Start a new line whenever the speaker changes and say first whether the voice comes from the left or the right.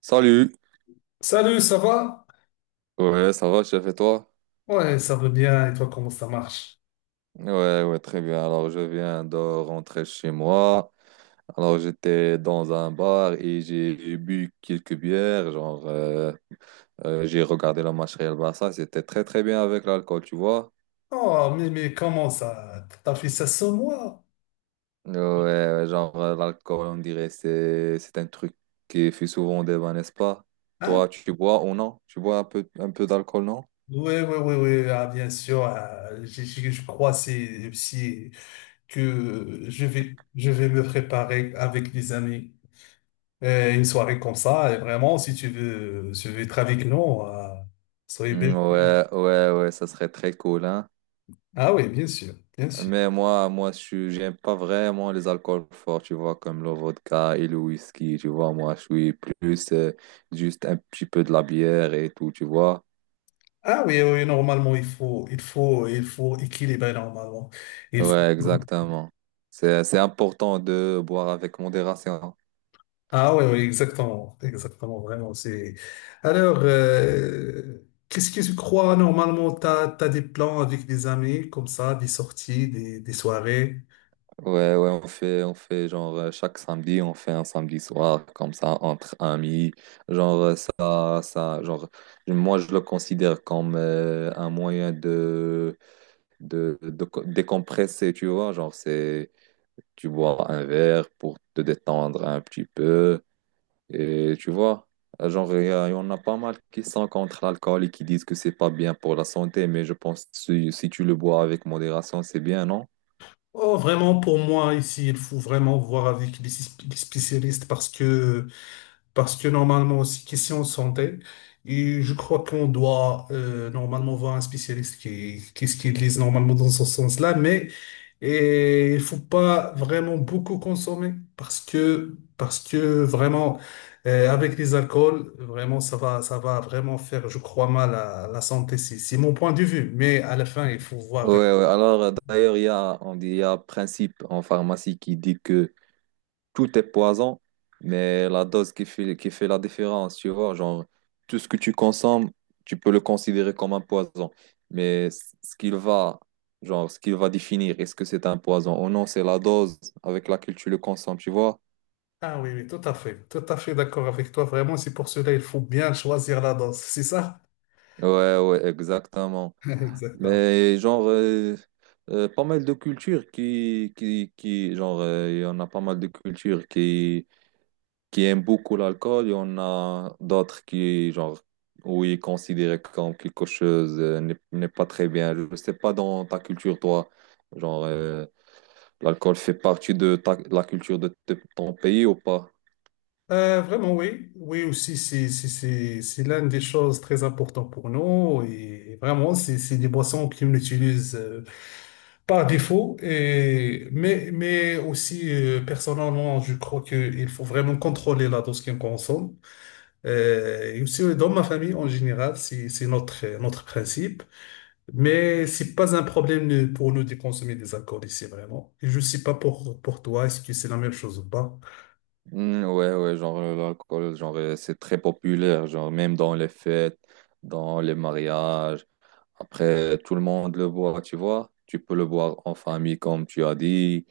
right: Salut.
left: Salut, ça va?
right: Ouais, ça va, chef, et toi?
left: Ouais, ça va bien. Et toi, comment ça marche?
right: Ouais, ouais, très bien. Alors, je viens de rentrer chez moi. Alors, j'étais dans un bar et j'ai bu quelques bières. J'ai regardé le match Real Barça. C'était très, très bien avec l'alcool, tu vois.
left: Oh, mais comment ça? T'as fait ça sans moi?
right: Ouais, ouais, l'alcool, on dirait, c'est un truc qui fait souvent débat, n'est-ce pas?
left: Hein?
right: Toi, tu bois ou non? Tu bois un peu d'alcool, non?
left: Ouais, ouais, ouais, ouais. Ah, bien sûr. Ah, je crois c'est que je vais me préparer avec des amis. Une soirée comme ça. Et vraiment, si tu veux être avec nous, ah, soyez bien.
right: Mm, ouais, ouais, ouais, ça serait très cool, hein?
left: Ah oui, bien sûr, bien sûr.
right: Mais moi, j'aime pas vraiment les alcools forts, tu vois, comme le vodka et le whisky, tu vois. Moi, je suis plus juste un petit peu de la bière et tout, tu vois.
left: Ah oui, oui, normalement, il faut équilibrer normalement. Il
right: Ouais,
left: faut.
right: exactement. C'est important de boire avec modération.
left: Ah oui, oui, exactement, exactement, vraiment. C'est... Alors, qu'est-ce que tu crois normalement? T'as des plans avec des amis comme ça, des sorties, des soirées?
right: Ouais, ouais, on fait chaque samedi, on fait un samedi soir comme ça entre amis. Genre, moi je le considère comme un moyen de, de décompresser, tu vois. Genre, c'est tu bois un verre pour te détendre un petit peu. Et tu vois, genre, il y en a pas mal qui sont contre l'alcool et qui disent que c'est pas bien pour la santé, mais je pense que si tu le bois avec modération, c'est bien, non?
left: Oh, vraiment, pour moi, ici, il faut vraiment voir avec spécialistes. Parce que, parce que normalement aussi, question de santé, et je crois qu'on doit normalement voir un spécialiste qui lise normalement dans ce sens-là, mais et il faut pas vraiment beaucoup consommer parce que vraiment, avec les alcools, vraiment, ça va vraiment faire, je crois, mal à la santé. C'est mon point de vue, mais à la fin, il faut voir.
right: Ouais, ouais. Alors, d'ailleurs, on dit, il y a un principe en pharmacie qui dit que tout est poison, mais la dose qui fait la différence, tu vois, genre, tout ce que tu consommes, tu peux le considérer comme un poison. Mais ce qu'il va définir, est-ce que c'est un poison ou non, c'est la dose avec laquelle tu le consommes, tu vois?
left: Ah oui, oui, tout à fait d'accord avec toi. Vraiment, c'est pour cela il faut bien choisir la dose, c'est ça?
right: Ouais, ouais, exactement.
left: Exactement.
right: Mais pas mal de cultures qui, il y en a pas mal de cultures qui aiment beaucoup l'alcool, il y en a d'autres qui, genre, où ils considèrent comme quelque chose n'est pas très bien. Je ne sais pas dans ta culture, toi, genre, euh, l'alcool fait partie de la culture de, ton pays ou pas?
left: Vraiment, oui. Oui, aussi, c'est l'une des choses très importantes pour nous. Et vraiment, c'est des boissons qu'on utilise par défaut. Et, mais aussi, personnellement, je crois qu'il faut vraiment contrôler la dose qu'on consomme. Et aussi, dans ma famille, en général, c'est notre, notre principe. Mais c'est pas un problème pour nous de consommer des alcools ici, vraiment. Et je sais pas pour, pour toi, est-ce que c'est la même chose ou pas?
right: Mm, ouais, ouais, l'alcool, c'est très populaire, genre, même dans les fêtes, dans les mariages. Après, tout le monde le boit, tu vois. Tu peux le boire en famille, comme tu as dit.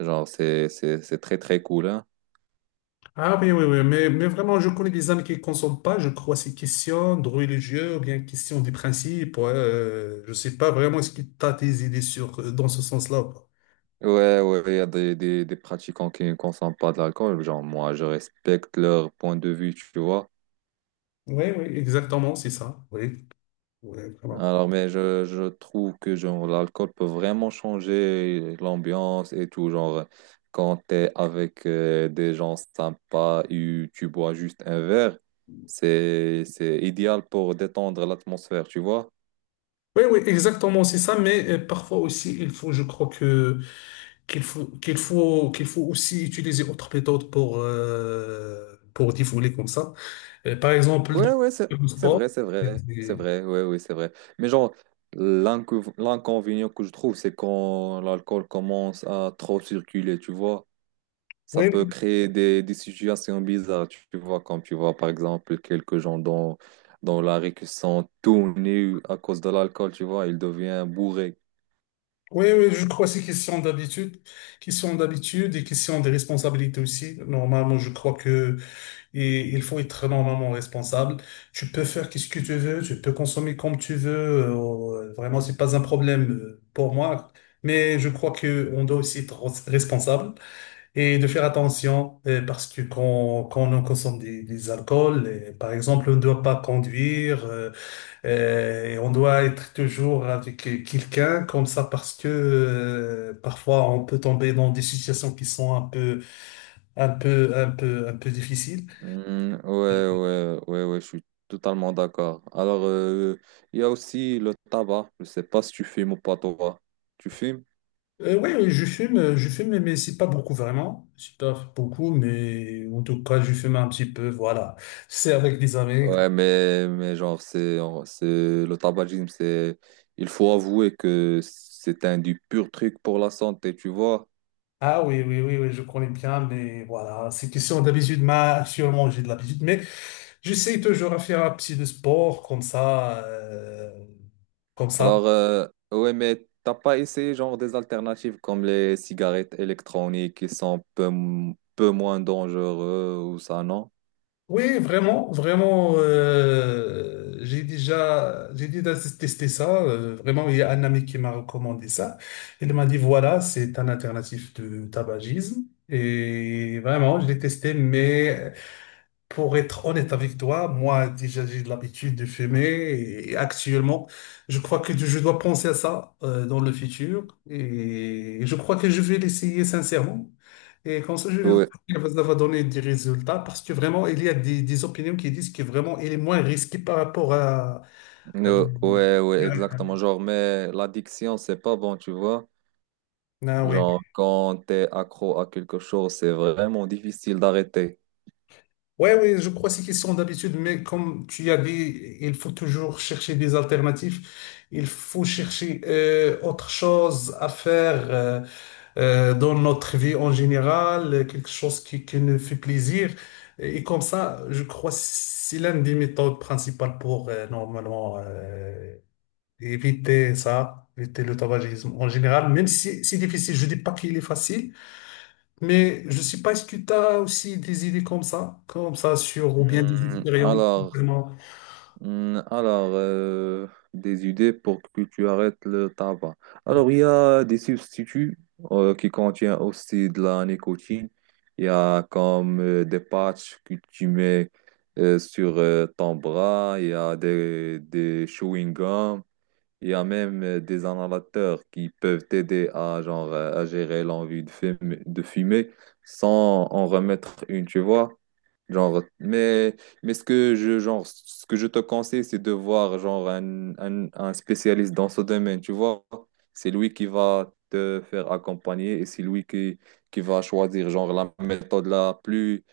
right: Genre, c'est très, très cool, hein.
left: Ah oui, oui, oui, mais vraiment, je connais des amis qui ne consomment pas. Je crois c'est question de religieux ou bien question des principes. Ouais, je ne sais pas vraiment ce qui t'a tes idées sur, dans ce sens-là. Ou pas.
right: Ouais, ouais, il y a des pratiquants qui ne consomment pas de l'alcool. Genre, moi, je respecte leur point de vue, tu vois.
left: Oui, oui, exactement, c'est ça. Oui, oui, vraiment.
right: Alors, mais je trouve que genre, l'alcool peut vraiment changer l'ambiance et tout. Genre, quand tu es avec des gens sympas et tu bois juste un verre, c'est idéal pour détendre l'atmosphère, tu vois.
left: Oui, oui, exactement, c'est ça. Mais parfois aussi, je crois que qu'il faut aussi utiliser autre méthode pour défouler comme ça. Par exemple,
right: Ouais, ouais, c'est
left: le
right: c'est
left: sport.
right: vrai, c'est vrai, c'est vrai, ouais, oui, c'est vrai. Mais genre, l'inconvénient que je trouve, c'est quand l'alcool commence à trop circuler, tu vois, ça
left: Oui,
right: peut créer des situations bizarres, tu vois, comme tu vois, par exemple, quelques gens dans la rue qui sont tout nus à cause de l'alcool, tu vois, ils deviennent bourrés.
left: oui, oui, je crois que c'est question d'habitude et question de responsabilité aussi. Normalement, je crois que il faut être normalement responsable. Tu peux faire qu'est-ce que tu veux, tu peux consommer comme tu veux. Vraiment, c'est pas un problème pour moi. Mais je crois que on doit aussi être responsable et de faire attention parce que quand on consomme des alcools, par exemple, on ne doit pas conduire. Et on doit être toujours avec quelqu'un comme ça parce que parfois on peut tomber dans des situations qui sont un peu difficiles.
right: Hmm, ouais, ouais, ouais, ouais, je suis totalement d'accord. Alors, il y a aussi le tabac, je sais pas si tu fumes ou pas, toi. Tu fumes?
left: Oui, oui, je fume, mais c'est pas beaucoup vraiment. C'est pas beaucoup, mais en tout cas, je fume un petit peu. Voilà. C'est avec des amis.
right: Ouais, mais genre, le tabagisme, c'est, il faut avouer que c'est un du pur truc pour la santé, tu vois.
left: Ah oui, oui, oui, oui, je connais bien, mais voilà, c'est question d'habitude. Ma, sûrement, j'ai de l'habitude, mais j'essaie toujours à faire un petit de sport comme ça. Comme ça.
right: Alors, ouais, mais t'as pas essayé, genre, des alternatives comme les cigarettes électroniques qui sont peu moins dangereux ou ça, non?
left: Oui, vraiment, vraiment, j'ai déjà testé ça. Vraiment, il y a un ami qui m'a recommandé ça. Il m'a dit, voilà, c'est un alternatif de tabagisme. Et vraiment, je l'ai testé, mais pour être honnête avec toi, moi, déjà, j'ai de l'habitude de fumer et actuellement, je crois que je dois penser à ça dans le futur et je crois que je vais l'essayer sincèrement. Et comme ça, je vais voir
right: Ouais,
left: si ça va donner des résultats parce que vraiment, il y a des opinions qui disent que vraiment, il est moins risqué par rapport à, à l'-
right: ouais, ouais, exactement. Genre, mais l'addiction, c'est pas bon, tu vois.
left: ah oui.
right: Genre, quand t'es accro à quelque chose, c'est vraiment difficile d'arrêter.
left: Ouais, oui, je crois que c'est question d'habitude, mais comme tu as dit, il faut toujours chercher des alternatives. Il faut chercher autre chose à faire dans notre vie en général, quelque chose qui nous fait plaisir. Et comme ça, je crois que c'est l'une des méthodes principales pour normalement éviter ça, éviter le tabagisme en général, même si c'est difficile. Je dis pas qu'il est facile. Mais je sais pas, est-ce que tu as aussi des idées comme ça sur, ou bien des
right: Hmm,
left: expériences,
right: Alors,
left: vraiment.
right: Hmm, Alors, euh, des idées pour que tu arrêtes le tabac. Alors, il y a des substituts qui contiennent aussi de la nicotine. Il y a comme des patchs que tu mets sur ton bras. Il y a des chewing-gums. Il y a même des inhalateurs qui peuvent t'aider à, genre, à gérer l'envie de fumer, sans en remettre une, tu vois. Genre, mais, mais ce que je, genre, ce que je te conseille, c'est de voir genre un spécialiste dans ce domaine, tu vois. C'est lui qui va te faire accompagner et c'est lui qui va choisir genre la méthode la plus,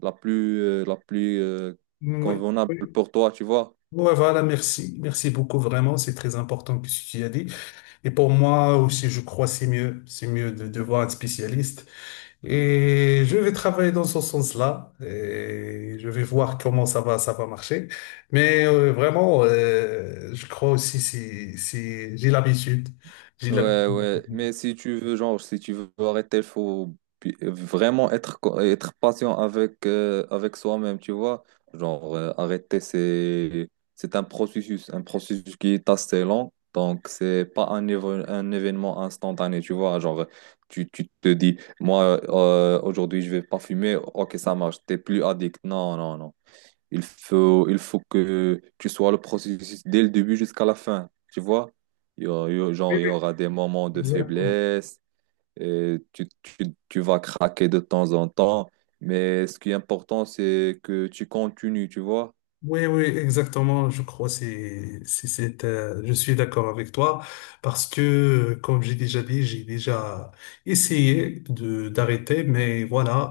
right: la plus, euh, la plus
left: Oui,
right: convenable
left: oui.
right: pour toi, tu vois.
left: Ouais, voilà, merci. Merci beaucoup, vraiment. C'est très important que ce que tu as dit. Et pour moi aussi, je crois que c'est mieux. C'est mieux de voir un spécialiste. Et je vais travailler dans ce sens-là. Et je vais voir comment ça va marcher. Mais vraiment, je crois aussi, j'ai l'habitude. J'ai l'habitude.
right: Ouais, ouais,
left: Oui,
right: mais si tu veux, genre, si tu veux arrêter, il faut vraiment être, être patient avec, avec soi-même, tu vois. Arrêter, c'est un processus qui est assez lent, donc c'est pas un, un événement instantané, tu vois. Genre, tu te dis, moi, aujourd'hui, je vais pas fumer, ok, ça marche, t'es plus addict. Non, non, non. Il faut que tu sois le processus dès le début jusqu'à la fin, tu vois?
left: oui,
right: Il y aura des moments de
left: exactement.
right: faiblesse, et tu vas craquer de temps en temps, mais ce qui est important, c'est que tu continues, tu vois?
left: Oui, oui, exactement. Je crois c'est je suis d'accord avec toi parce que comme j'ai déjà dit, j'ai déjà essayé de d'arrêter, mais voilà,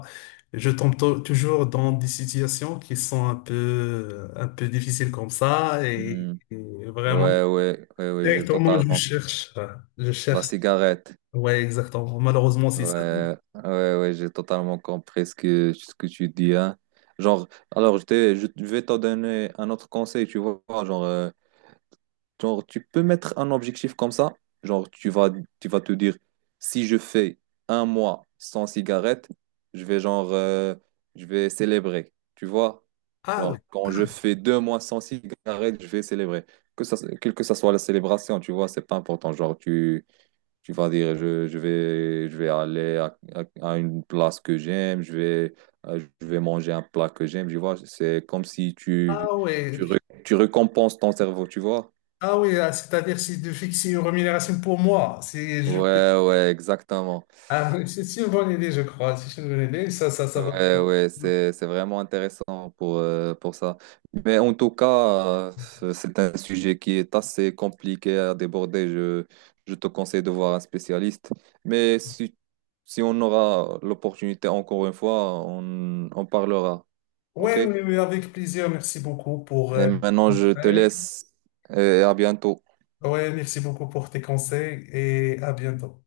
left: je tombe toujours dans des situations qui sont un peu difficiles comme ça
right: Hmm.
left: et vraiment
right: Ouais, ouais, ouais, ouais, j'ai
left: directement je
right: totalement...
left: cherche je
right: La
left: cherche.
right: cigarette.
left: Ouais, exactement. Malheureusement, c'est ça.
right: Ouais, ouais, ouais, j'ai totalement compris ce que tu dis, hein. Genre, alors, je vais te donner un autre conseil, tu vois, genre, tu peux mettre un objectif comme ça. Genre, tu vas te dire, si je fais 1 mois sans cigarette, je vais je vais célébrer. Tu vois?
left: Ah oui,
right: Genre, quand je fais 2 mois sans cigarette, je vais célébrer. Que ça, quelle que ça soit la célébration, tu vois, c'est pas important. Genre, tu vas dire, je vais aller à, à une place que j'aime, je vais manger un plat que j'aime, tu vois. C'est comme si
left: ah
right: tu,
left: oui,
right: re- tu récompenses ton cerveau, tu vois.
left: ah oui, ah, c'est-à-dire c'est de fixer une rémunération pour moi. C'est je.
right: Ouais, ouais, exactement.
left: Ah, oui, c'est une bonne idée, je crois. C'est une bonne idée. Ça va.
right: Ouais, ouais, c'est vraiment intéressant pour ça. Mais en tout cas, c'est un sujet qui est assez compliqué à déborder. Je te conseille de voir un spécialiste. Mais si on aura l'opportunité encore une fois, on parlera.
left: Oui,
right: OK?
left: oui,
right: Et
left: oui, avec plaisir. Merci beaucoup pour,
right: maintenant, je te laisse et à bientôt.
left: ouais, merci beaucoup pour tes conseils et à bientôt.